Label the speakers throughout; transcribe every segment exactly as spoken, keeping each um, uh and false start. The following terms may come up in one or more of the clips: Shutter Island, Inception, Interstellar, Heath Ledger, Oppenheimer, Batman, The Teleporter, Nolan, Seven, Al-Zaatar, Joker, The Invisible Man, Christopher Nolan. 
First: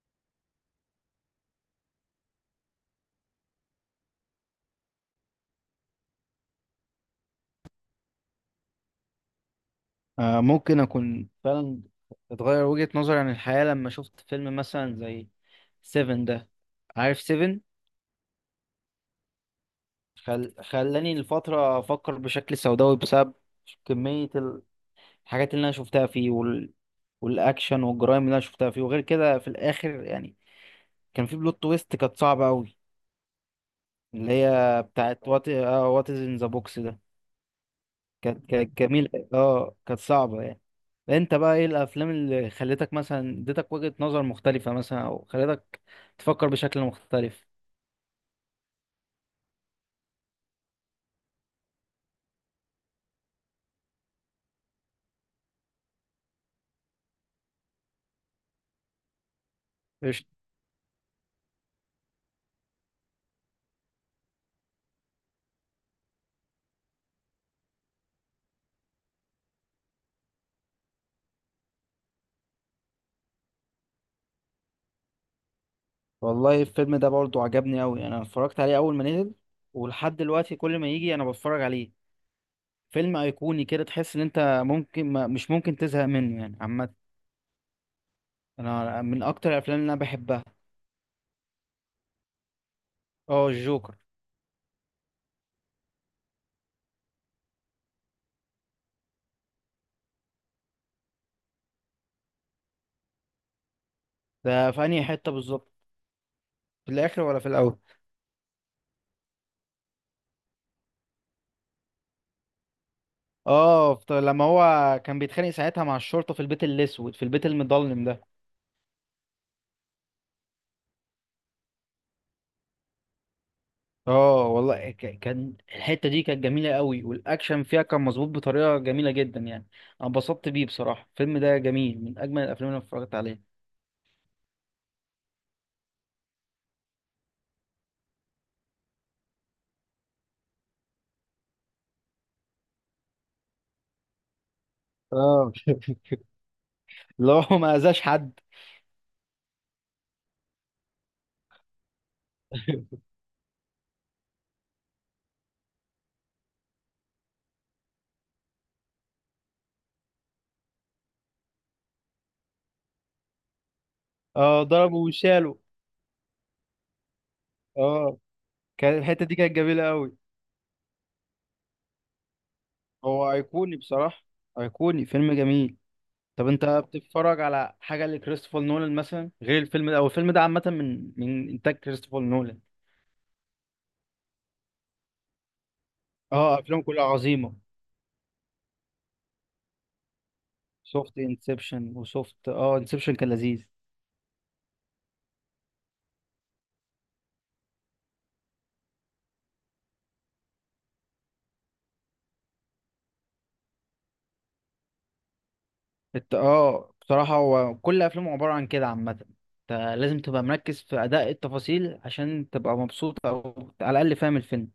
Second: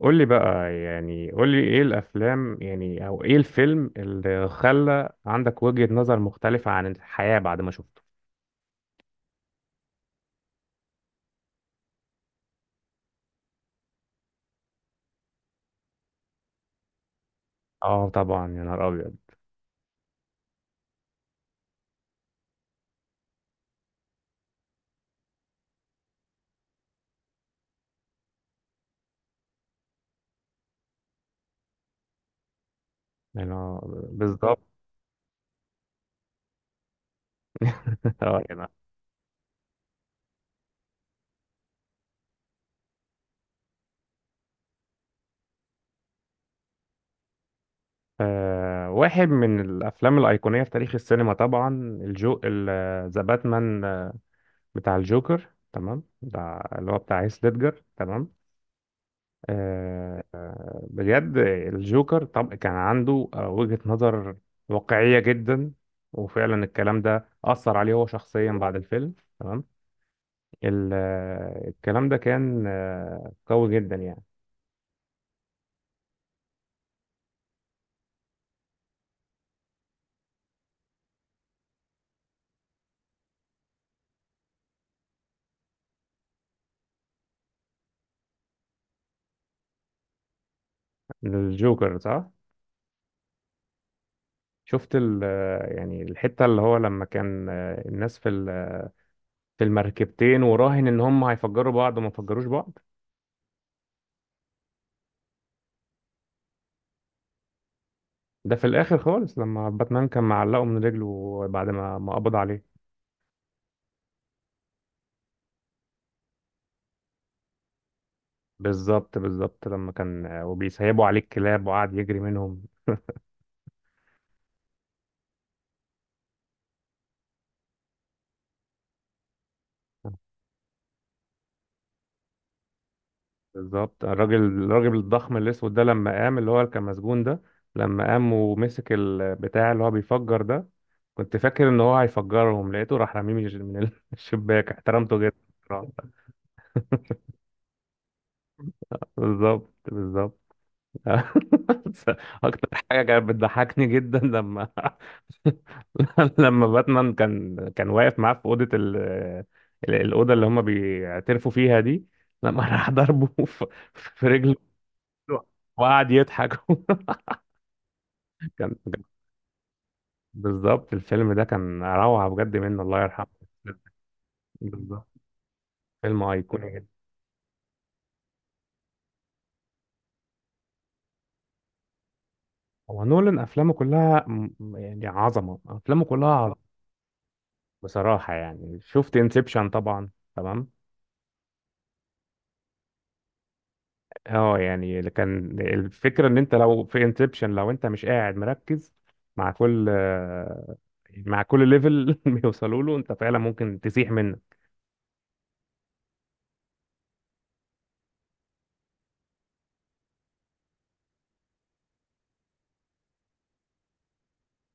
Speaker 1: قول لي بقى يعني قول لي ايه الافلام يعني او ايه الفيلم اللي خلى عندك وجهة نظر مختلفة عن الحياة بعد ما شفته.
Speaker 2: آه، ممكن اكون فعلا اتغير وجهة نظري عن الحياة لما شفت فيلم مثلا زي سيفن ده. عارف سيفن؟
Speaker 1: اه طبعا، يا نهار ابيض.
Speaker 2: خل... خلاني لفترة افكر بشكل سوداوي بسبب كمية ال- الحاجات اللي انا شفتها فيه وال... والاكشن والجرائم اللي انا شفتها فيه، وغير كده في الاخر يعني كان في بلوت تويست كانت صعبة قوي،
Speaker 1: انا
Speaker 2: اللي
Speaker 1: بالظبط.
Speaker 2: هي بتاعت وات وات از ان ذا بوكس ده.
Speaker 1: اه
Speaker 2: كانت
Speaker 1: يعني.
Speaker 2: كانت جميلة، اه كانت صعبة يعني. انت بقى ايه الافلام اللي خلتك مثلا اديتك وجهة نظر مختلفة مثلا، او خلتك تفكر بشكل مختلف؟
Speaker 1: آه، واحد من الافلام الايقونية في تاريخ السينما طبعا الجو، ذا باتمان بتاع الجوكر تمام ده، اللي هو بتاع هيث ليدجر. تمام. آه،
Speaker 2: قشطة.
Speaker 1: آه، بجد الجوكر طب كان عنده آه، وجهة نظر واقعية جدا. وفعلا الكلام ده أثر عليه هو شخصيا بعد الفيلم. تمام. ال- آه، الكلام ده كان آه، قوي جدا يعني.
Speaker 2: والله الفيلم ده برضه عجبني قوي، انا اتفرجت عليه اول ما نزل ولحد دلوقتي كل ما يجي انا بتفرج عليه، فيلم ايقوني كده تحس ان انت ممكن ما مش ممكن تزهق منه يعني. عامة انا من اكتر الافلام اللي انا بحبها.
Speaker 1: الجوكر صح.
Speaker 2: اه الجوكر.
Speaker 1: شفت ال آه، يعني الحتة اللي هو لما كان آه، الناس في ال- في المركبتين، وراهن ان هم هيفجروا بعض وما فجروش بعض.
Speaker 2: ده في انهي حتة بالظبط؟ في الاخر ولا في الاول؟
Speaker 1: ده في الاخر خالص لما باتمان كان معلقه من رجله بعد ما ما قبض عليه.
Speaker 2: اه فت- لما هو كان بيتخانق ساعتها مع الشرطة في البيت الأسود، في البيت المظلم ده.
Speaker 1: بالظبط بالظبط، لما كان وبيسيبوا عليه الكلاب وقعد يجري منهم.
Speaker 2: اه والله، ك- كان الحتة دي كانت جميلة قوي، والأكشن فيها كان مظبوط بطريقة جميلة جدا يعني. أنا اتبسطت بيه بصراحة، الفيلم ده جميل من أجمل الأفلام اللي أنا اتفرجت عليها.
Speaker 1: بالظبط، الراجل الراجل الضخم الاسود ده لما قام، اللي هو اللي كان مسجون ده، لما قام ومسك البتاع اللي هو بيفجر ده، كنت فاكر ان هو هيفجرهم، لقيته راح رميه من الش- من ال- الشباك. احترمته جدا
Speaker 2: اه.
Speaker 1: بصراحة.
Speaker 2: اللي هو ما أذاش حد.
Speaker 1: بالظبط بالظبط. اكتر حاجة كانت بتضحكني جدا لما لما باتمان كان كان واقف معاه في اوضه ال... ال- الاوضه اللي هم بيعترفوا فيها دي، لما راح ضربه في في رجله،
Speaker 2: اه ضربه وشاله.
Speaker 1: وقعد يضحك.
Speaker 2: اه.
Speaker 1: كان
Speaker 2: كان
Speaker 1: كان-
Speaker 2: الحتة دي كانت جميلة قوي.
Speaker 1: بالظبط، الفيلم ده كان روعه بجد، منه الله يرحمه.
Speaker 2: هو أيقوني بصراحة، أيقوني
Speaker 1: بالظبط،
Speaker 2: فيلم جميل.
Speaker 1: فيلم
Speaker 2: طب انت
Speaker 1: ايقوني جدا.
Speaker 2: بتتفرج على حاجه لكريستوفر نولان مثلا غير الفيلم ده؟ او الفيلم ده عامه من من انتاج كريستوفر نولان.
Speaker 1: هو نولان افلامه كلها م- يعني عظمه، افلامه كلها
Speaker 2: اه
Speaker 1: عظمه.
Speaker 2: افلام كلها عظيمه.
Speaker 1: بصراحه يعني شفت انسبشن طبعا. تمام.
Speaker 2: سوفت انسبشن وسوفت اه انسبشن كان لذيذ.
Speaker 1: اه يعني اللي كان الفكره ان انت لو في انسبشن، لو انت مش قاعد مركز مع كل مع كل ليفل بيوصلوا له، انت فعلا ممكن تسيح منه.
Speaker 2: الت... اه بصراحه هو كل افلامه عباره عن كده عامه. انت لازم تبقى مركز في اداء التفاصيل عشان تبقى مبسوط، او على الاقل فاهم الفيلم.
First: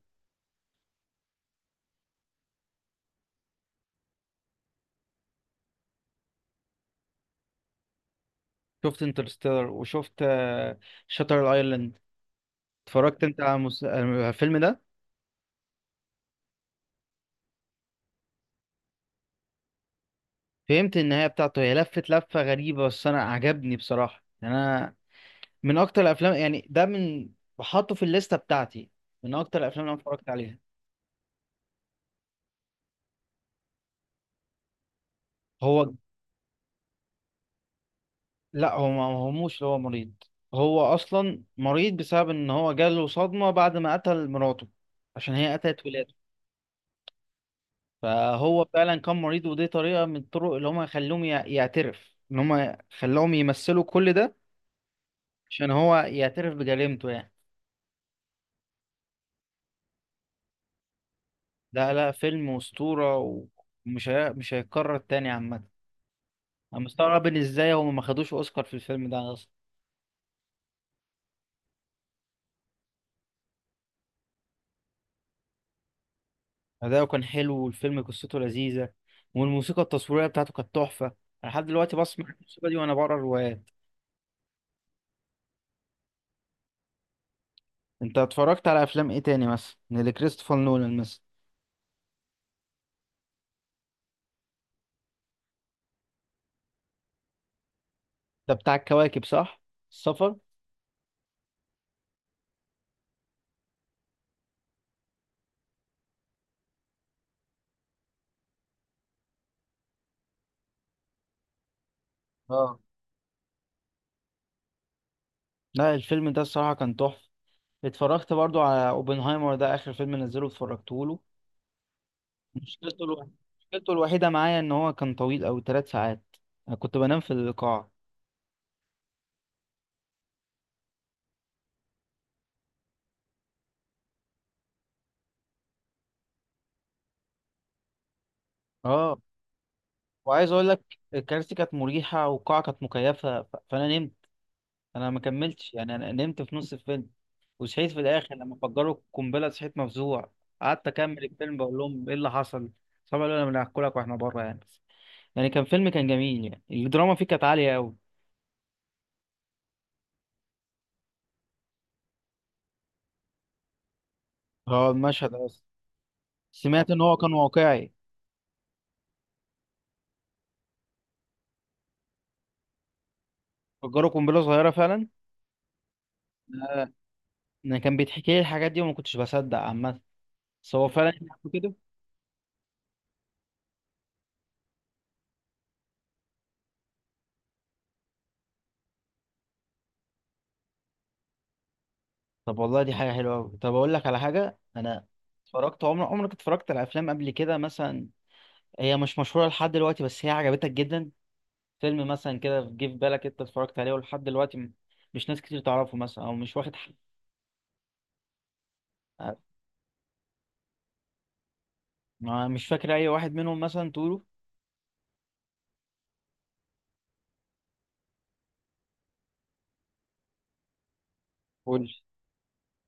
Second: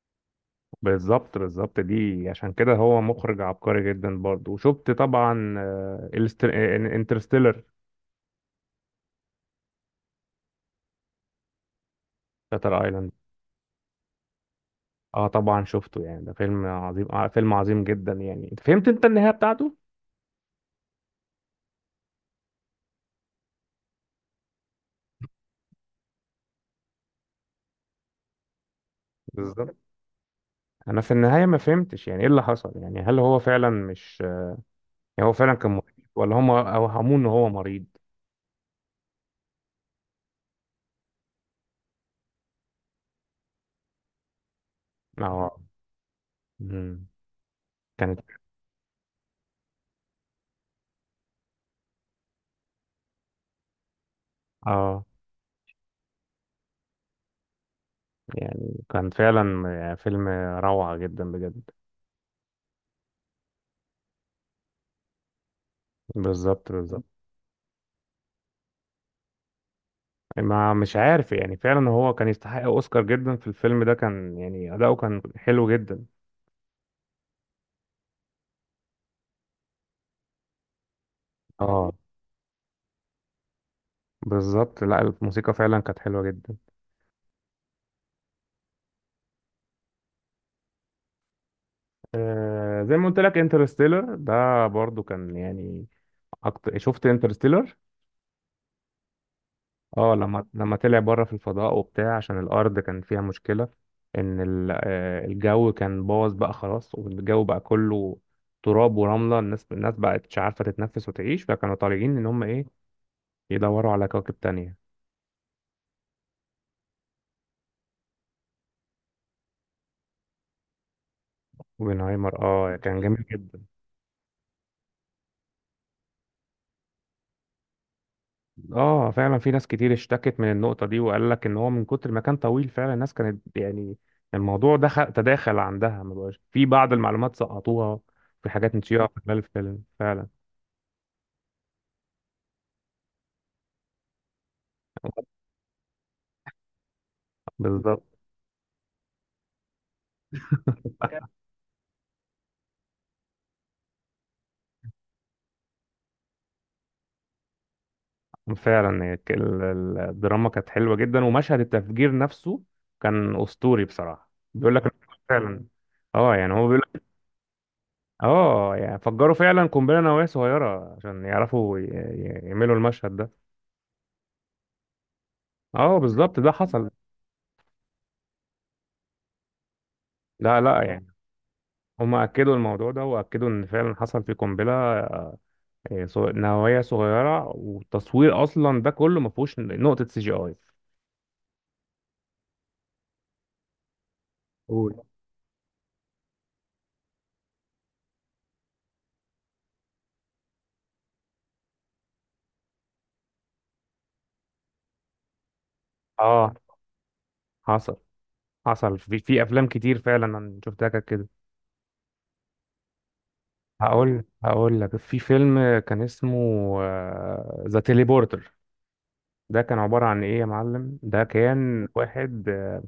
Speaker 1: بالظبط بالظبط، دي عشان كده هو مخرج عبقري جدا برضه. وشفت طبعا انترستيلر،
Speaker 2: شفت انترستيلر وشفت شاتر ايلاند.
Speaker 1: شاتر ايلاند.
Speaker 2: اتفرجت انت على المس... على الفيلم ده؟
Speaker 1: اه طبعا شفته، يعني ده فيلم عظيم، آه فيلم عظيم جدا يعني. انت فهمت انت النهايه بتاعته؟
Speaker 2: فهمت النهايه بتاعته، هي لفت لفه غريبه بس انا عجبني بصراحه يعني. انا من اكتر الافلام يعني، ده من بحطه في الليسته بتاعتي، من اكتر
Speaker 1: بالظبط.
Speaker 2: الافلام اللي انا اتفرجت عليها.
Speaker 1: انا في النهايه ما فهمتش يعني ايه اللي حصل، يعني هل هو فعلا مش، يعني هو فعلا كان
Speaker 2: هو
Speaker 1: مريض ولا هم اوهموه ان هو مريض؟
Speaker 2: لا هو ما هموش اللي هو مريض، هو اصلا مريض بسبب ان هو جاله صدمه بعد ما قتل مراته عشان هي
Speaker 1: اه.
Speaker 2: قتلت ولاده.
Speaker 1: مم. كانت.
Speaker 2: فهو فعلا كان مريض، ودي طريقه من الطرق اللي هم خلوهم يع- يعترف، ان هم خلوهم يمثلوا كل ده
Speaker 1: اه
Speaker 2: عشان هو يعترف بجريمته يعني.
Speaker 1: يعني كان فعلا يعني فيلم روعة جدا بجد.
Speaker 2: لا لا فيلم اسطوره، ومش هي... مش هيتكرر تاني عامه.
Speaker 1: بالظبط
Speaker 2: انا
Speaker 1: بالظبط.
Speaker 2: مستغرب ان ازاي هم ما خدوش اوسكار في الفيلم ده اصلا.
Speaker 1: ما مش عارف يعني، فعلا هو كان يستحق اوسكار جدا في الفيلم ده، كان يعني اداؤه كان حلو جدا.
Speaker 2: أداؤه كان حلو، والفيلم قصته لذيذة، والموسيقى التصويرية بتاعته كانت تحفة. أنا لحد
Speaker 1: اه
Speaker 2: دلوقتي بسمع الموسيقى دي وأنا بقرا روايات.
Speaker 1: بالظبط، لا الموسيقى فعلا كانت حلوة جدا.
Speaker 2: أنت اتفرجت على أفلام إيه تاني مثلا؟ اللي كريستوفر نولان مثلا.
Speaker 1: آه زي ما قلت لك انترستيلر ده برضو كان يعني أكتر، شفت انترستيلر.
Speaker 2: ده بتاع الكواكب صح؟
Speaker 1: اه
Speaker 2: السفر؟
Speaker 1: لما لما طلع بره في الفضاء وبتاع، عشان الارض كان فيها مشكله ان ال- آه، الجو كان باظ بقى خلاص، والجو بقى كله تراب ورمله، الناس الناس بقت مش عارفه تتنفس وتعيش، فكانوا طالعين ان هم ايه،
Speaker 2: اه.
Speaker 1: يدوروا على كواكب تانية.
Speaker 2: لا الفيلم ده الصراحة كان تحفة. اتفرجت برضو على اوبنهايمر ده، آخر فيلم نزله اتفرجته له.
Speaker 1: اوبنهايمر اه كان
Speaker 2: مشكلته
Speaker 1: جميل
Speaker 2: الوحيدة،
Speaker 1: جدا.
Speaker 2: مشكلته الوحيدة معايا إن هو كان طويل أوي تلات ساعات. أنا كنت بنام في القاعة.
Speaker 1: اه فعلا، في ناس كتير اشتكت من النقطه دي، وقال لك ان هو من كتر ما كان طويل فعلا الناس كانت يعني الموضوع دخل تداخل عندها، ما بقاش في، بعض المعلومات سقطوها، في حاجات نسيوها
Speaker 2: اه،
Speaker 1: في خلال الفيلم فعلا.
Speaker 2: وعايز أقول لك الكراسي كانت مريحة والقاعة كانت مكيفة، ف- فأنا نمت. انا ما كملتش يعني، انا نمت في نص الفيلم وصحيت في
Speaker 1: بالظبط
Speaker 2: الاخر لما فجروا القنبله، صحيت مفزوع. قعدت اكمل الفيلم بقول لهم ايه اللي حصل، طبعا قالوا لنا بناكلك واحنا بره يعني. بس يعني كان فيلم كان جميل يعني، الدراما فيه كانت عاليه قوي.
Speaker 1: فعلا، هي ك- ال- ال- الدراما كانت حلوة جدا، ومشهد التفجير نفسه كان أسطوري بصراحة، بيقول لك
Speaker 2: اه
Speaker 1: إن هو
Speaker 2: المشهد
Speaker 1: فعلا،
Speaker 2: اصلا.
Speaker 1: اه يعني هو بيقول
Speaker 2: سمعت ان
Speaker 1: لك،
Speaker 2: هو كان واقعي.
Speaker 1: اه يعني فجروا فعلا قنبلة نووية صغيرة عشان يعرفوا ي- ي- يعملوا المشهد ده.
Speaker 2: فجروا قنبله صغيره فعلا.
Speaker 1: اه بالظبط، ده حصل.
Speaker 2: آه، انا كان بيتحكي لي الحاجات دي وما كنتش بصدق عامه.
Speaker 1: لا
Speaker 2: بس
Speaker 1: لا
Speaker 2: هو
Speaker 1: يعني،
Speaker 2: فعلا يحكوا كده.
Speaker 1: هم أكدوا الموضوع ده، وأكدوا إن فعلا حصل في قنبلة، آه، آه، صغ- نووية صغيرة، والتصوير أصلا ده كله ما فيهوش نقطة سي جي آي.
Speaker 2: طب والله دي حاجه حلوه قوي. طب اقول لك على حاجه،
Speaker 1: قول.
Speaker 2: انا اتفرجت عمر عمرك اتفرجت على افلام قبل كده مثلا، هي مش مشهورة لحد دلوقتي بس هي عجبتك جدا؟ فيلم مثلا كده جه في بالك انت اتفرجت عليه ولحد دلوقتي م- مش ناس كتير تعرفه مثلا، او
Speaker 1: اه
Speaker 2: مش واخد حق؟
Speaker 1: حصل، حصل في في أفلام كتير فعلا أنا شفتها كانت كده.
Speaker 2: ما- مش فاكر اي واحد منهم مثلا تقوله؟
Speaker 1: هقول هقول لك، في فيلم كان اسمه ذا تيليبورتر، ده كان عبارة عن ايه يا معلم، ده
Speaker 2: قول
Speaker 1: كان
Speaker 2: لي.
Speaker 1: واحد آه،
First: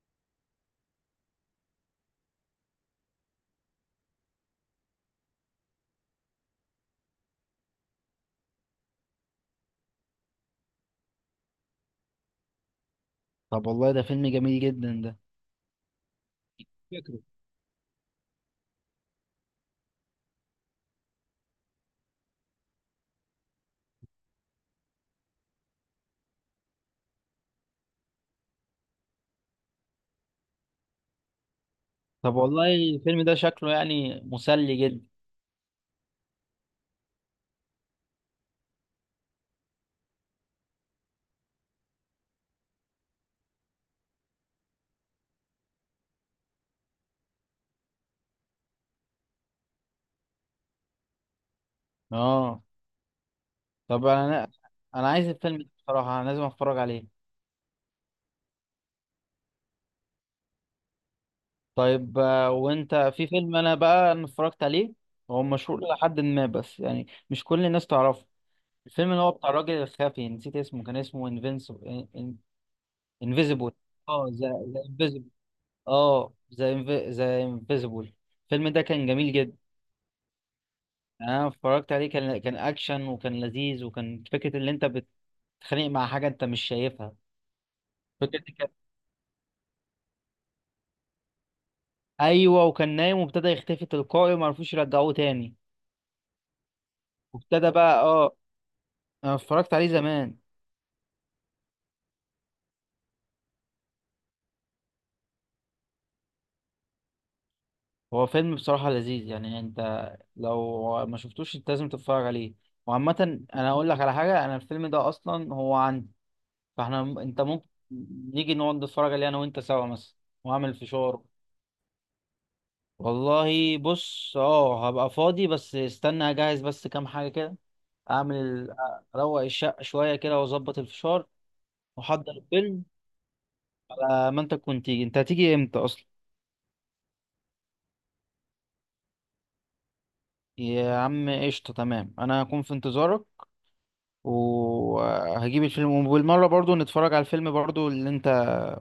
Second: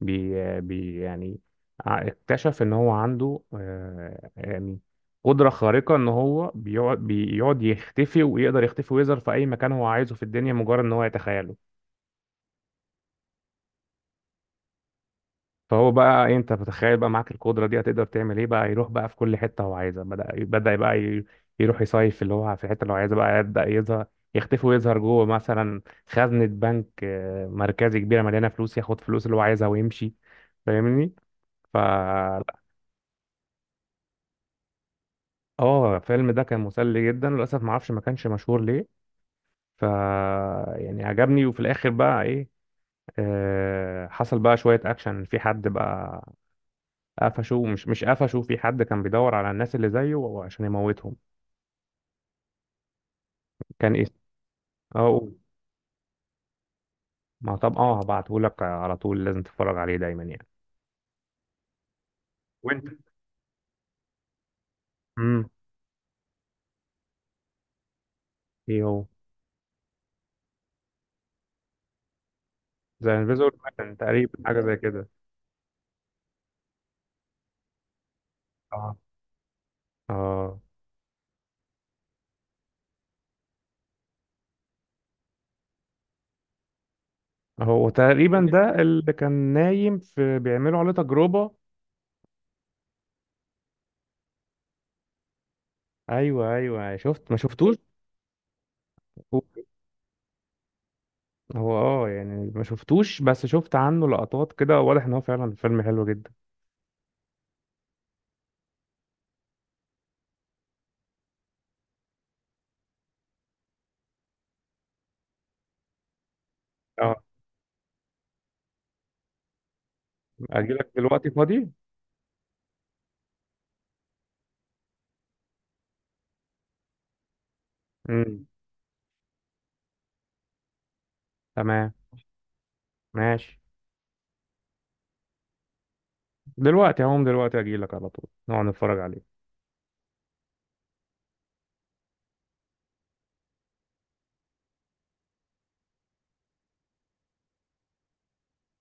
Speaker 1: بي, آه، بي يعني، ع- اكتشف ان هو عنده آه، يعني قدرة خارقة، ان هو بيقعد بيقعد يختفي، ويقدر يختفي ويظهر في اي مكان هو عايزه في الدنيا، مجرد ان هو يتخيله.
Speaker 2: طب والله ده فيلم جميل جدا ده.
Speaker 1: فهو بقى إيه، انت بتخيل بقى
Speaker 2: فكره.
Speaker 1: معاك القدره دي، هتقدر تعمل ايه بقى؟ يروح بقى في كل حته هو عايزها، بدا بدا بقى ي- يروح يصيف في اللي هو في الحته اللي هو عايزها، بقى يبدا يظهر، يختفي ويظهر جوه مثلا خزنه بنك آه، مركزي كبيره مليانه فلوس، ياخد فلوس اللي هو عايزها ويمشي. فاهمني؟ ف،
Speaker 2: طب والله الفيلم ده شكله يعني مسلي جدا.
Speaker 1: اه الفيلم ده كان مسلي جدا، للاسف ما اعرفش ما كانش مشهور ليه. ف يعني عجبني. وفي الاخر بقى ايه، آه، حصل بقى شويه اكشن، في حد بقى قفشوه، مش مش قفشوه، في حد كان بيدور على الناس اللي زيه عشان يموتهم.
Speaker 2: اه.
Speaker 1: كان
Speaker 2: طب
Speaker 1: اسم.
Speaker 2: انا،
Speaker 1: اه
Speaker 2: انا عايز
Speaker 1: قول.
Speaker 2: الفيلم ده بصراحة، انا لازم اتفرج عليه.
Speaker 1: ما طب اه هبعته لك على طول، لازم تتفرج عليه دايما يعني.
Speaker 2: طيب آه،
Speaker 1: وانت.
Speaker 2: وانت في فيلم، انا بقى انا اتفرجت عليه، هو
Speaker 1: امم.
Speaker 2: مشهور لحد ما بس يعني مش كل الناس تعرفه.
Speaker 1: ايه هو؟
Speaker 2: الفيلم اللي هو بتاع الراجل الخفي نسيت اسمه، كان اسمه انفينسيبل.
Speaker 1: زي انفيزور
Speaker 2: انفيزيبل.
Speaker 1: مان
Speaker 2: اه
Speaker 1: تقريبا،
Speaker 2: ذا
Speaker 1: حاجه زي
Speaker 2: ذا
Speaker 1: كده.
Speaker 2: انفيزيبل. اه ذا ذا انفيزيبل. الفيلم ده
Speaker 1: اه
Speaker 2: كان جميل جدا.
Speaker 1: اه.
Speaker 2: يعني انا اتفرجت عليه، كان كان اكشن وكان لذيذ، وكان فكره اللي انت بتتخانق مع حاجه انت مش شايفها.
Speaker 1: هو
Speaker 2: فكره
Speaker 1: تقريبا
Speaker 2: دي كانت،
Speaker 1: ده اللي كان نايم في بيعملوا عليه تجربه.
Speaker 2: ايوه، وكان نايم وابتدى يختفي تلقائي وما عرفوش يرجعوه تاني.
Speaker 1: ايوه ايوه أيوه. شفت ما
Speaker 2: وابتدى
Speaker 1: شفتوش؟
Speaker 2: بقى، اه انا
Speaker 1: هو
Speaker 2: اتفرجت عليه زمان.
Speaker 1: هو، اه يعني ما شفتوش، بس شفت عنه لقطات كده، واضح ان هو فعلا فيلم حلو جدا.
Speaker 2: هو فيلم بصراحه لذيذ يعني، انت لو ما شفتوش انت لازم تتفرج عليه. وعامة انا اقول لك على حاجة، انا الفيلم ده اصلا هو عندي، فاحنا
Speaker 1: اه.
Speaker 2: م- انت ممكن نيجي نقعد نتفرج عليه انا وانت سوا مثلا، واعمل
Speaker 1: اجيلك
Speaker 2: فشار.
Speaker 1: دلوقتي فاضي؟
Speaker 2: والله بص، اه هبقى فاضي بس استنى اجهز بس كام حاجة كده. اعمل
Speaker 1: امم.
Speaker 2: ال- اروق الشقة شوية كده واظبط الفشار
Speaker 1: تمام.
Speaker 2: واحضر الفيلم.
Speaker 1: ماشي.
Speaker 2: على ما انت تكون تيجي، انت هتيجي امتى اصلا؟
Speaker 1: دلوقتي هقوم دلوقتي، اجي لك على طول، نقعد نتفرج عليه.
Speaker 2: يا عم قشطة، تمام انا هكون في انتظارك وهجيب الفيلم، وبالمرة برضو نتفرج على الفيلم برضو اللي انت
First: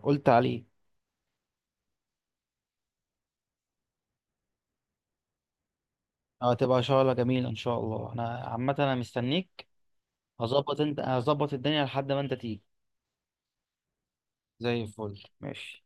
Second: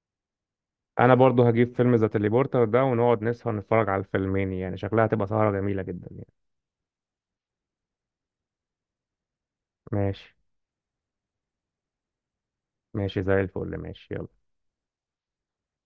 Speaker 2: قلت عليه.
Speaker 1: انا برضو هجيب فيلم ذا تليبورتر ده، ونقعد نسهر نتفرج على الفيلمين يعني، شكلها هتبقى سهرة جميلة جدا يعني.
Speaker 2: اه تبقى شغلة جميلة ان شاء الله، انا عامة انا مستنيك.
Speaker 1: ماشي
Speaker 2: هظبط انت هظبط الدنيا لحد ما انت تيجي.
Speaker 1: ماشي، زي الفل ماشي، يلا.
Speaker 2: زي الفل ماشي.